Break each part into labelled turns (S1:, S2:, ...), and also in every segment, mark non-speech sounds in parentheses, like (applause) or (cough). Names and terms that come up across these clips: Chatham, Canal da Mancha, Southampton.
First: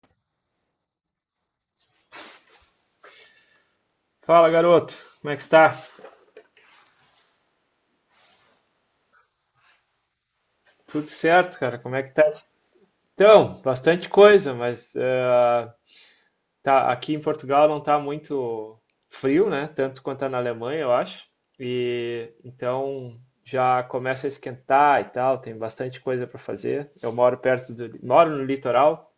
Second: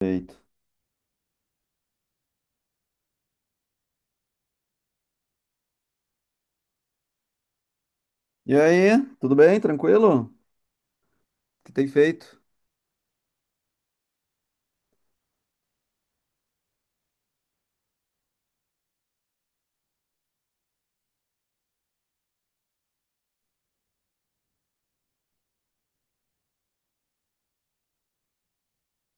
S1: Feito.
S2: Fala, garoto. Como é que está?
S1: E aí, tudo bem? Tranquilo? O
S2: Tudo certo,
S1: que
S2: cara?
S1: tem
S2: Como é que tá?
S1: feito?
S2: Então, bastante coisa, mas tá, aqui em Portugal não tá muito frio, né? Tanto quanto tá na Alemanha, eu acho. E então já começa a esquentar e tal, tem bastante coisa para fazer. Eu moro perto moro no litoral,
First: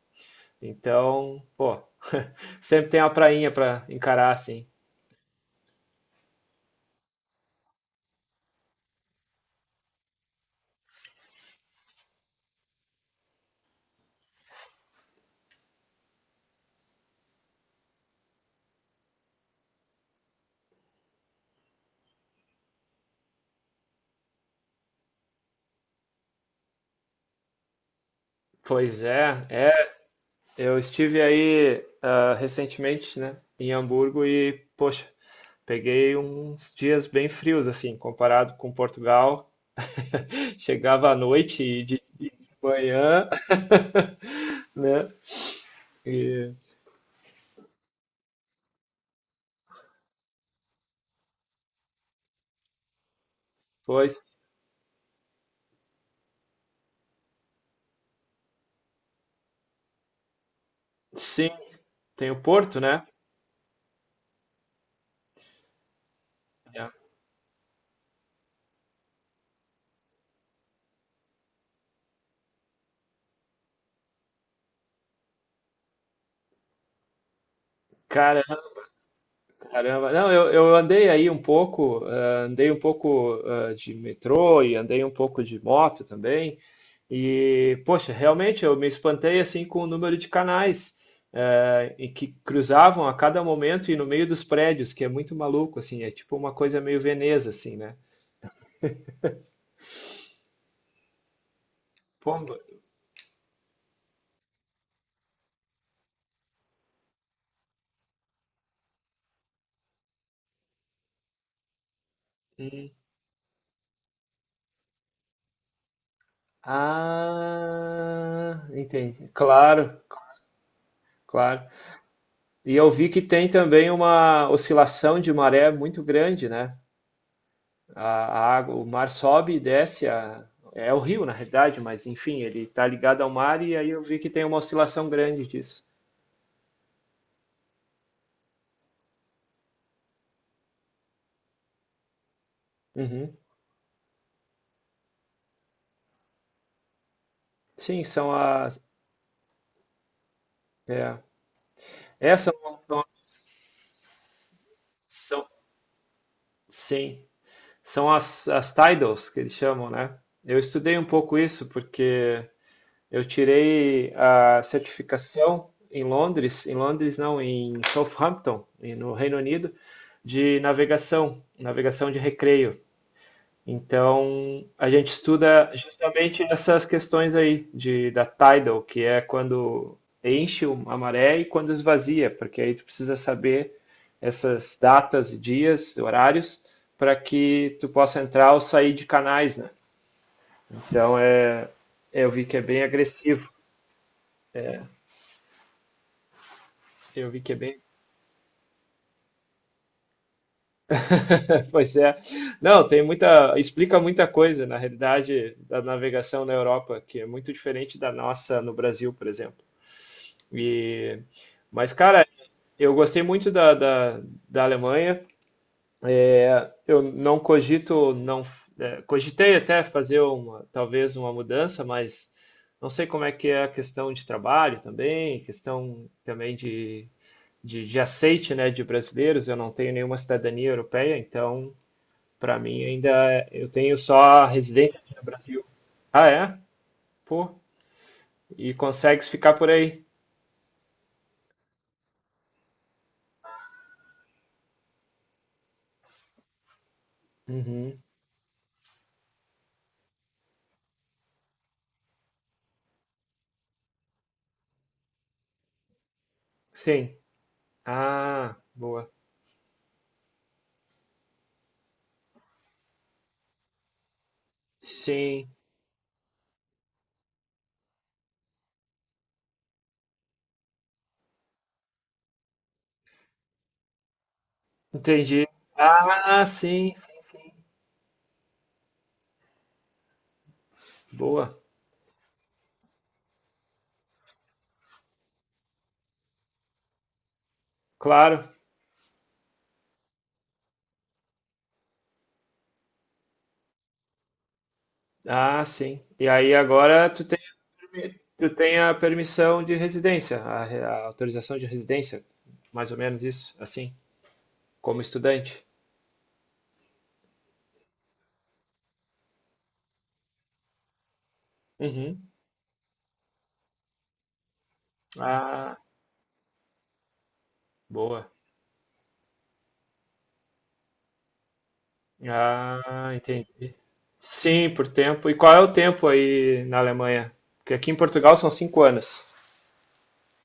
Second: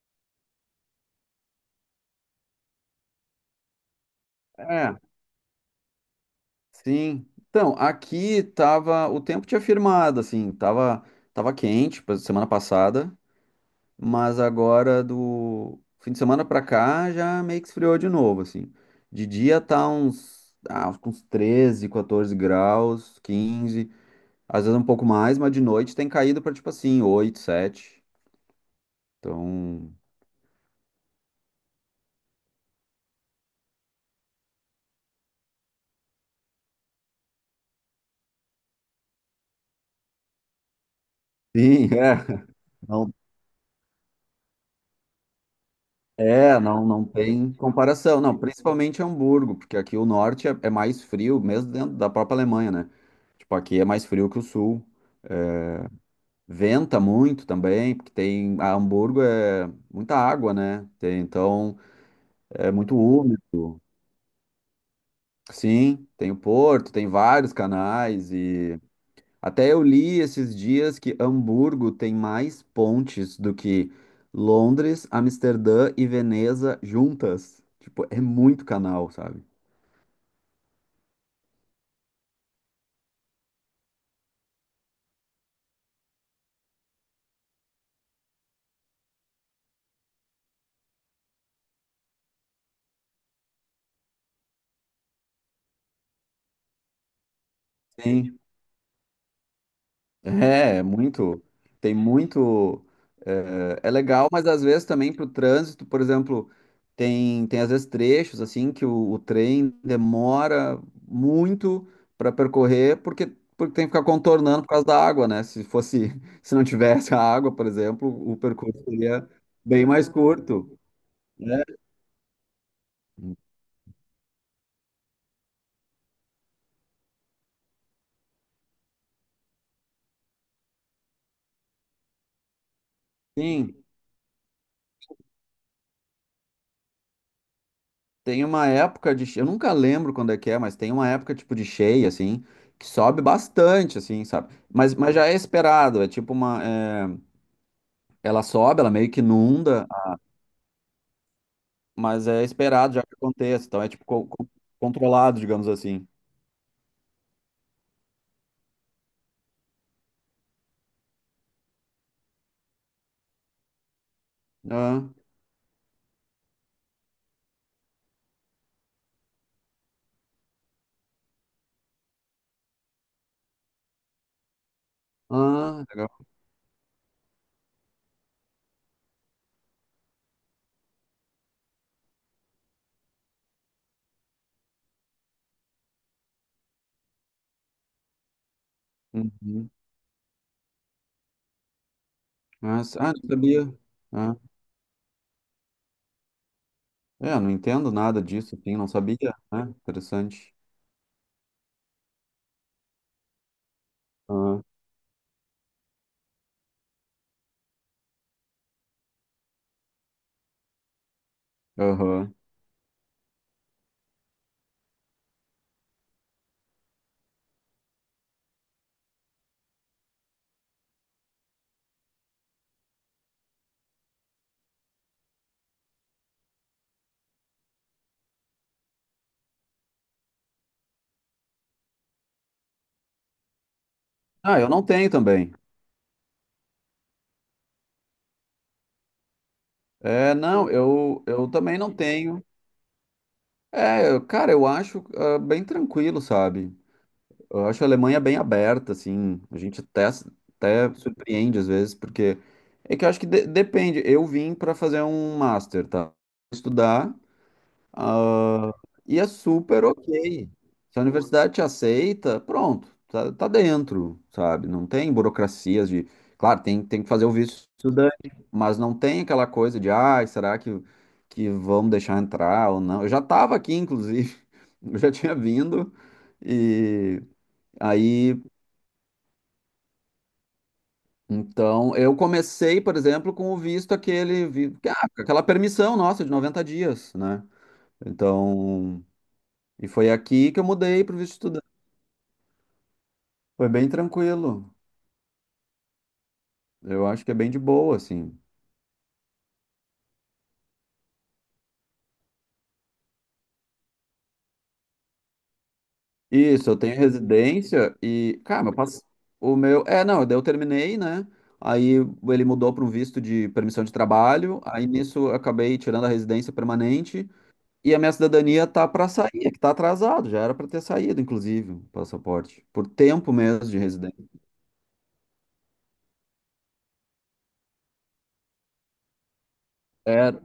S2: então, pô, (laughs) sempre tem uma prainha para encarar assim.
S1: É, sim. Então, aqui tava, o tempo tinha firmado, assim, tava quente semana passada, mas agora do fim de semana pra cá já meio que esfriou de novo, assim. De dia tá uns, acho que uns 13 14 graus, 15 às vezes um pouco mais, mas de noite tem caído pra tipo assim, 8 7.
S2: Pois é, é.
S1: Então,
S2: Eu estive aí recentemente, né, em Hamburgo e, poxa, peguei uns dias bem frios, assim, comparado com Portugal. (laughs) Chegava à noite e
S1: sim, (laughs)
S2: de
S1: é. Não.
S2: manhã, (laughs) né? E
S1: É, não, não tem comparação, não, principalmente Hamburgo, porque aqui o norte é mais frio, mesmo dentro da própria Alemanha, né? Tipo, aqui é mais
S2: pois,
S1: frio que o sul. É, venta muito também, porque tem a Hamburgo é muita água, né?
S2: sim,
S1: Então
S2: tem o
S1: é
S2: Porto,
S1: muito
S2: né?
S1: úmido. Sim, tem o porto, tem vários canais e até eu li esses dias que Hamburgo tem mais pontes do que Londres, Amsterdã e Veneza juntas. Tipo, é
S2: Caramba,
S1: muito canal, sabe?
S2: caramba. Não, eu andei aí um pouco, andei um pouco de metrô e andei um pouco de moto também. E, poxa, realmente eu me espantei assim com o número de canais e que cruzavam a cada momento e no meio dos prédios, que é muito maluco, assim, é tipo uma coisa meio Veneza, assim, né?
S1: Sim. É, é muito. Tem
S2: Pomba.
S1: muito. É, é legal, mas às vezes também para o trânsito, por exemplo, tem às vezes trechos assim que o trem demora muito para
S2: Hum.
S1: percorrer, porque, porque tem que ficar contornando por causa da água, né? Se fosse, (laughs) se não tivesse a água, por exemplo, o
S2: Ah,
S1: percurso
S2: entendi.
S1: seria bem
S2: Claro,
S1: mais curto, né?
S2: claro. E eu vi que tem também uma oscilação de maré muito grande, né? A água, o mar sobe e desce, a- é o rio, na realidade, mas enfim, ele está ligado ao mar e
S1: Sim.
S2: aí eu vi que tem uma oscilação grande disso.
S1: Tem uma época de, eu nunca lembro quando é que é, mas tem uma época tipo de cheia assim, que sobe
S2: Uhum.
S1: bastante assim, sabe? Mas já é esperado, é tipo uma, é,
S2: Sim, são
S1: ela
S2: as.
S1: sobe, ela meio que inunda,
S2: É.
S1: mas é
S2: Essas são,
S1: esperado já
S2: são,
S1: que aconteça, então é tipo controlado,
S2: são-
S1: digamos assim.
S2: sim, são as, as titles que eles chamam, né? Eu estudei um pouco isso porque eu tirei a
S1: Ah,
S2: certificação em Londres não, em Southampton, em- no Reino Unido, de navegação, navegação de recreio. Então, a gente estuda
S1: ah, legal.
S2: justamente essas questões aí de, da tidal, que é quando enche o- a maré e quando esvazia, porque aí tu precisa saber essas datas, dias, horários, para que tu possa entrar ou sair de canais, né?
S1: Uhum.
S2: Então, é, eu vi que é bem
S1: Mas- ah, não
S2: agressivo.
S1: sabia. Ah,
S2: É, eu
S1: é,
S2: vi
S1: eu não
S2: que é bem.
S1: entendo nada disso, assim, não sabia, né? Interessante.
S2: (laughs) Pois é. Não, tem muita. Explica muita
S1: Ah,
S2: coisa, na realidade, da navegação na Europa, que é muito diferente da nossa no Brasil, por exemplo. E... Mas, cara,
S1: aham.
S2: eu gostei muito da Alemanha. É, eu não cogito, não, é, cogitei até fazer uma, talvez uma mudança, mas não sei como é que é a questão de trabalho também, questão também de aceite, né, de brasileiros. Eu não tenho nenhuma cidadania europeia, então, para mim, ainda é- eu tenho só a
S1: Ah, eu não
S2: residência
S1: tenho
S2: aqui no
S1: também.
S2: Brasil. Ah, é? Pô, e consegues ficar por aí?
S1: É, não, eu também não tenho. É, eu- cara, eu acho bem tranquilo, sabe? Eu acho a
S2: Uhum.
S1: Alemanha bem aberta, assim. A gente até surpreende às vezes, porque é que eu acho que depende. Eu vim para fazer um master, tá? Estudar.
S2: Sim. Ah,
S1: Ah,
S2: boa.
S1: e é super ok. Se a universidade te aceita, pronto, tá dentro, sabe? Não tem
S2: Sim,
S1: burocracias de. Claro, tem que fazer o visto estudante, mas não tem aquela coisa de, ai, será que vão deixar entrar ou não? Eu já estava aqui, inclusive, (laughs) eu já tinha
S2: entendi.
S1: vindo,
S2: Ah, sim, sim,
S1: e
S2: sim.
S1: aí,
S2: Boa,
S1: então, eu comecei, por exemplo, com o visto aquele, aquela permissão nossa de 90 dias, né?
S2: claro.
S1: Então. E foi aqui que eu mudei para o visto. Foi bem tranquilo.
S2: Ah, sim. E aí
S1: Eu
S2: agora
S1: acho que é bem de boa, assim.
S2: tu tem a permissão de residência, a, re- a autorização de residência, mais ou menos isso, assim, como estudante.
S1: Isso, eu tenho residência e, cara, eu passo o meu, é, não, daí eu terminei, né? Aí
S2: Uhum.
S1: ele mudou para um visto de permissão de trabalho, aí nisso eu
S2: Ah,
S1: acabei tirando a residência permanente e a minha
S2: boa.
S1: cidadania tá para sair, é que tá atrasado, já era para ter saído, inclusive, o passaporte, por
S2: Ah,
S1: tempo mesmo
S2: entendi.
S1: de residência.
S2: Sim, por tempo. E qual é o tempo aí na Alemanha? Porque aqui em Portugal são 5 anos.
S1: Era.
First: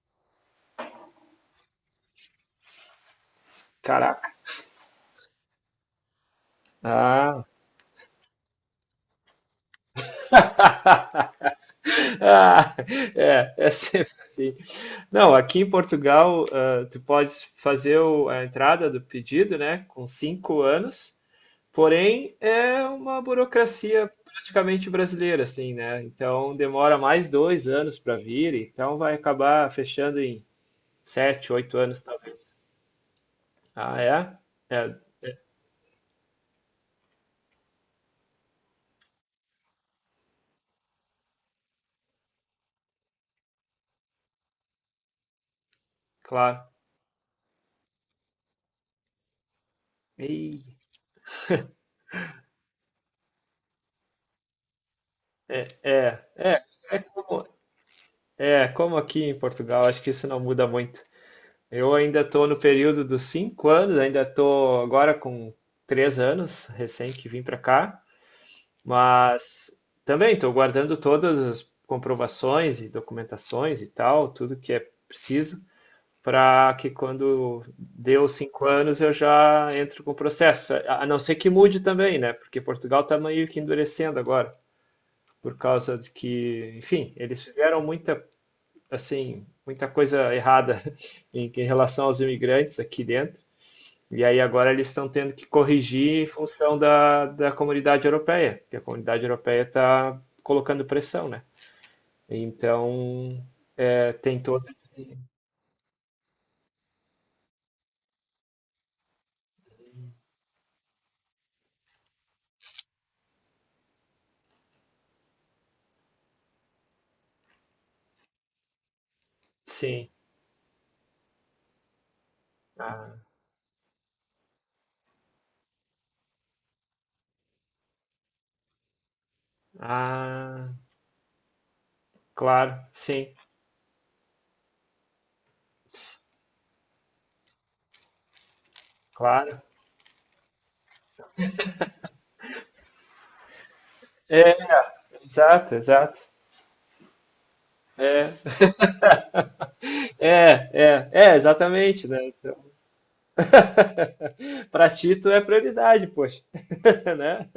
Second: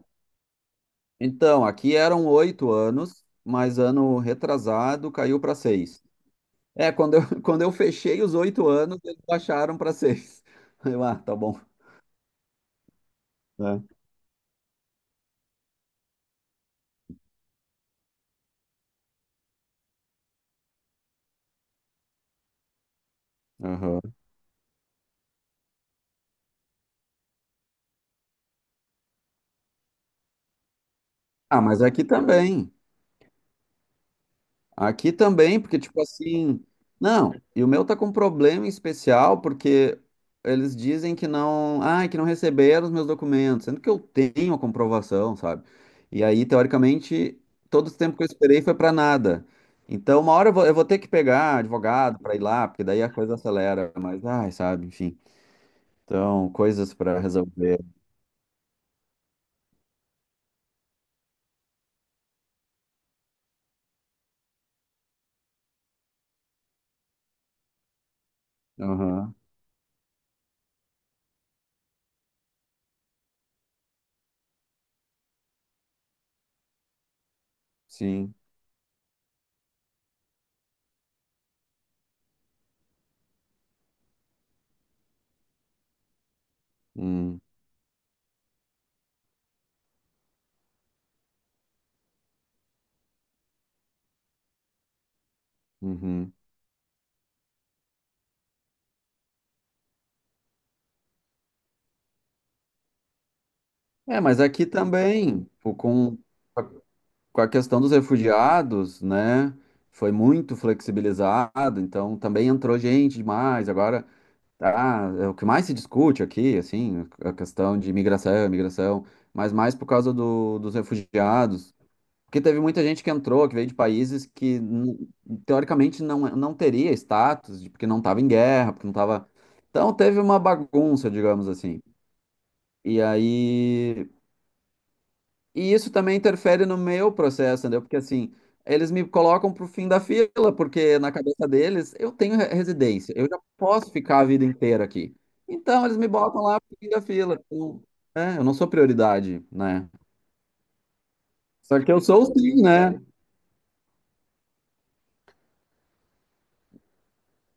S1: Então, aqui eram 8 anos, mas ano
S2: Caraca.
S1: retrasado caiu para 6. É, quando eu, (laughs)
S2: Ah.
S1: quando eu fechei os 8 anos, eles baixaram para 6. (laughs) Aí eu, ah, tá
S2: (laughs)
S1: bom,
S2: (laughs) Ah, é, é
S1: né?
S2: sempre assim. Não, aqui em Portugal, tu podes fazer o- a entrada do pedido, né, com 5 anos, porém é uma
S1: Aham.
S2: burocracia praticamente brasileira, assim, né? Então demora mais 2 anos para vir, então vai acabar fechando em sete,
S1: Ah,
S2: oito
S1: mas
S2: anos,
S1: aqui
S2: talvez.
S1: também.
S2: Ah, é? É,
S1: Aqui também, porque, tipo assim. Não, e o meu tá com um problema em especial, porque eles dizem que não, ah, que não receberam os meus documentos, sendo que eu tenho a comprovação, sabe? E aí,
S2: claro.
S1: teoricamente, todo esse tempo que eu esperei foi para nada. Então, uma hora eu vou, eu
S2: Ih,
S1: vou ter que pegar advogado para ir lá, porque daí a coisa acelera, mas, ai, sabe, enfim.
S2: é,
S1: Então,
S2: é,
S1: coisas
S2: é
S1: para
S2: como,
S1: resolver.
S2: é como aqui em Portugal, acho que isso não muda muito. Eu ainda estou no período dos 5 anos, ainda estou agora com 3 anos, recém que vim para cá,
S1: Aham.
S2: mas também estou guardando todas as comprovações e documentações e tal, tudo que é preciso, para que quando deu os
S1: Sim.
S2: 5 anos eu já entro com o processo. A não ser que mude também, né? Porque Portugal está meio que endurecendo agora, por causa de que, enfim,
S1: Hum,
S2: eles fizeram muita, assim, muita coisa errada (laughs) em relação aos imigrantes aqui dentro. E aí agora eles estão tendo que corrigir em
S1: uhum.
S2: função da comunidade europeia, porque a comunidade europeia está colocando pressão, né? Então, é,
S1: É,
S2: tem
S1: mas
S2: toda.
S1: aqui também, pô, com a questão dos refugiados, né? Foi muito flexibilizado, então também entrou gente demais. Agora, tá, é o que mais se discute aqui, assim, a questão de imigração, mas mais por
S2: Sim.
S1: causa do, dos refugiados. Porque teve muita gente que
S2: Ah,
S1: entrou, que veio de países que teoricamente não, não teria status, de- porque não estava em guerra, porque não estava. Então teve uma
S2: ah,
S1: bagunça, digamos assim.
S2: claro,
S1: E
S2: sim.
S1: aí. E isso também interfere no meu processo, entendeu? Porque assim, eles me colocam
S2: Claro.
S1: pro fim da fila, porque na cabeça deles eu tenho residência, eu já posso ficar a vida
S2: É,
S1: inteira aqui.
S2: exato,
S1: Então eles me
S2: exato.
S1: botam lá pro fim da fila. Eu-
S2: É.
S1: é, eu não sou prioridade,
S2: (laughs)
S1: né?
S2: É, é, é,
S1: Só que eu
S2: exatamente, né?
S1: sou
S2: Então,
S1: sim, né?
S2: (laughs) para ti, tu é prioridade, poxa, (laughs) né?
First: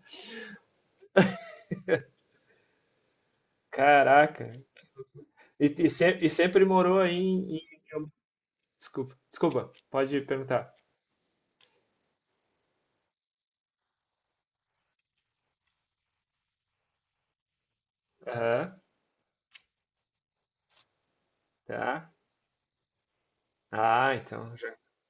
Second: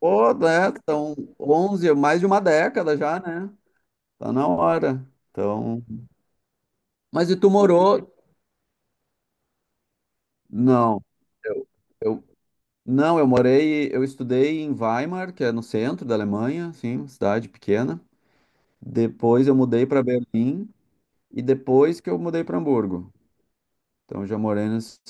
S1: Pô, né? São 11, mais de uma década já, né? Tá na
S2: Caraca.
S1: hora. Então,
S2: E, se- e sempre morou aí
S1: mas e tu
S2: em,
S1: morou?
S2: desculpa, desculpa, pode perguntar.
S1: Não. Eu, eu não, eu morei, eu estudei em Weimar, que é no centro da Alemanha, assim, uma cidade pequena.
S2: Aham,
S1: Depois eu mudei para Berlim e depois que
S2: tá.
S1: eu mudei para Hamburgo.
S2: Ah,
S1: Então eu já
S2: então
S1: morei
S2: já.
S1: nesse...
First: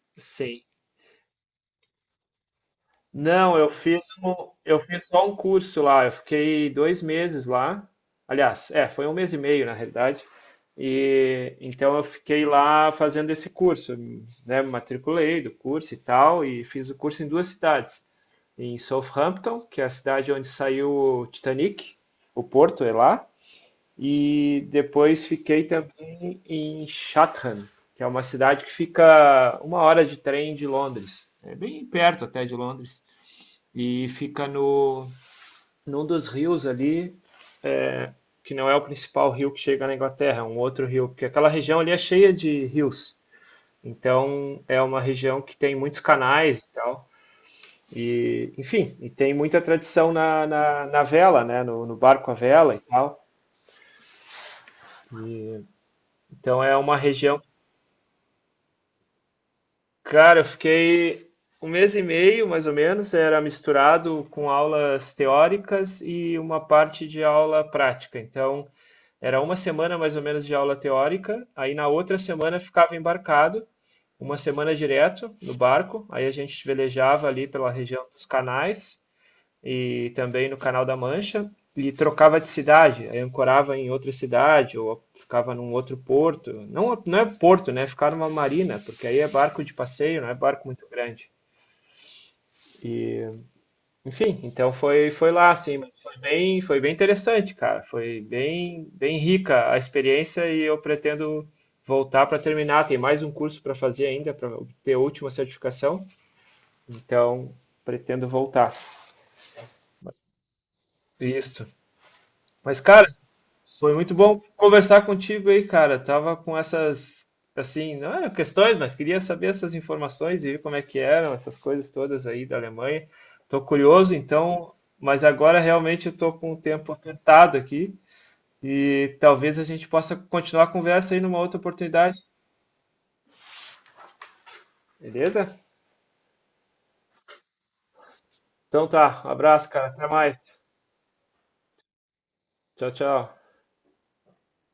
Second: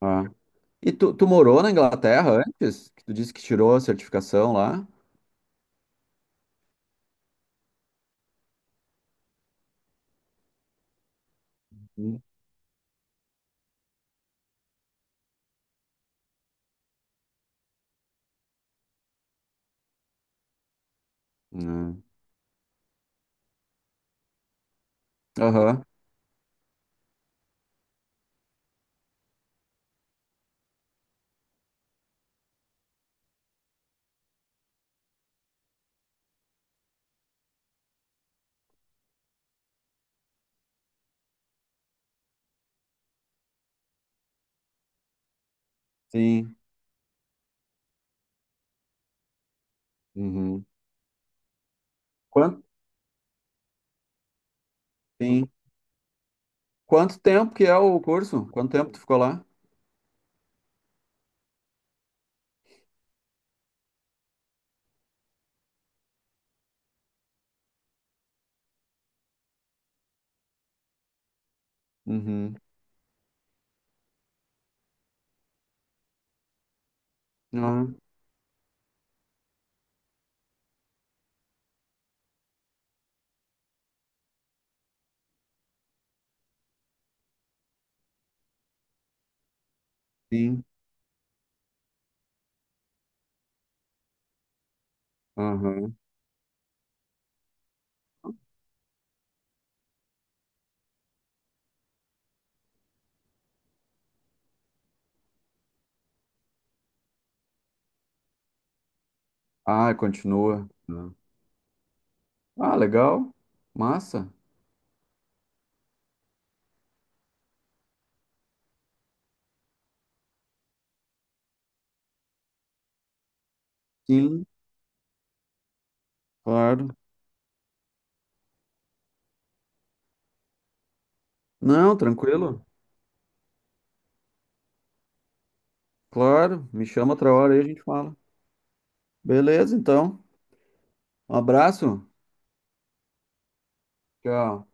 S1: Ah.
S2: Sim.
S1: E tu morou na Inglaterra antes? Que tu disse que
S2: Não, eu
S1: tirou a
S2: fiz um,
S1: certificação
S2: eu
S1: lá?
S2: fiz só um curso lá. Eu fiquei 2 meses lá. Aliás, é, foi um mês e meio na realidade. E então eu
S1: Sim.
S2: fiquei lá fazendo esse curso, né? Me matriculei do curso e tal, e fiz o curso em 2 cidades, em Southampton, que é a cidade onde saiu o
S1: Ah.
S2: Titanic, o Porto é lá, e depois fiquei
S1: Aham.
S2: também em Chatham, que é uma cidade que fica 1 hora de trem de Londres. É bem perto até de Londres. E fica no, num dos rios ali, é, que não é o principal rio que chega na Inglaterra, é um outro rio, porque aquela região ali é cheia de rios. Então é uma região que tem muitos
S1: Sim.
S2: canais e tal. E, enfim, e tem muita tradição
S1: Uhum.
S2: na vela, né? No barco à
S1: Quanto?
S2: vela e tal.
S1: Sim.
S2: Então é uma
S1: Quanto
S2: região
S1: tempo que é o curso? Quanto tempo tu ficou lá?
S2: cara, eu fiquei um mês e meio, mais ou menos, era misturado com aulas teóricas e uma parte de aula prática. Então, era uma semana mais ou menos de aula teórica, aí na outra
S1: Uhum.
S2: semana ficava embarcado, uma semana direto no barco, aí a gente velejava ali pela
S1: Ah,
S2: região dos canais e também no Canal da Mancha e trocava de cidade, aí ancorava em outra cidade ou ficava num outro porto. Não, não é porto, né? Ficar numa marina, porque aí é barco de passeio, não é
S1: sim.
S2: barco muito grande. E, enfim, então foi lá assim, mas
S1: Aham.
S2: foi bem interessante, cara. Foi bem bem rica a experiência e eu pretendo voltar para terminar. Tem mais um curso para fazer ainda para obter a última certificação, então pretendo voltar.
S1: Ah, continua. Ah,
S2: Isso.
S1: ah,
S2: Mas, cara,
S1: legal.
S2: foi muito
S1: Massa.
S2: bom conversar contigo aí, cara. Tava com essas, assim, não eram questões, mas queria saber essas informações e ver como é que eram essas coisas todas aí da Alemanha. Tô curioso,
S1: Sim,
S2: então, mas agora realmente eu tô com o tempo
S1: claro.
S2: apertado aqui e talvez a gente possa continuar a conversa aí numa outra
S1: Não,
S2: oportunidade,
S1: tranquilo.
S2: beleza?
S1: Claro. Me chama outra hora aí a gente fala.
S2: Então tá, um abraço,
S1: Beleza,
S2: cara. Até
S1: então.
S2: mais.
S1: Um abraço.
S2: Tchau, tchau.
S1: Tchau.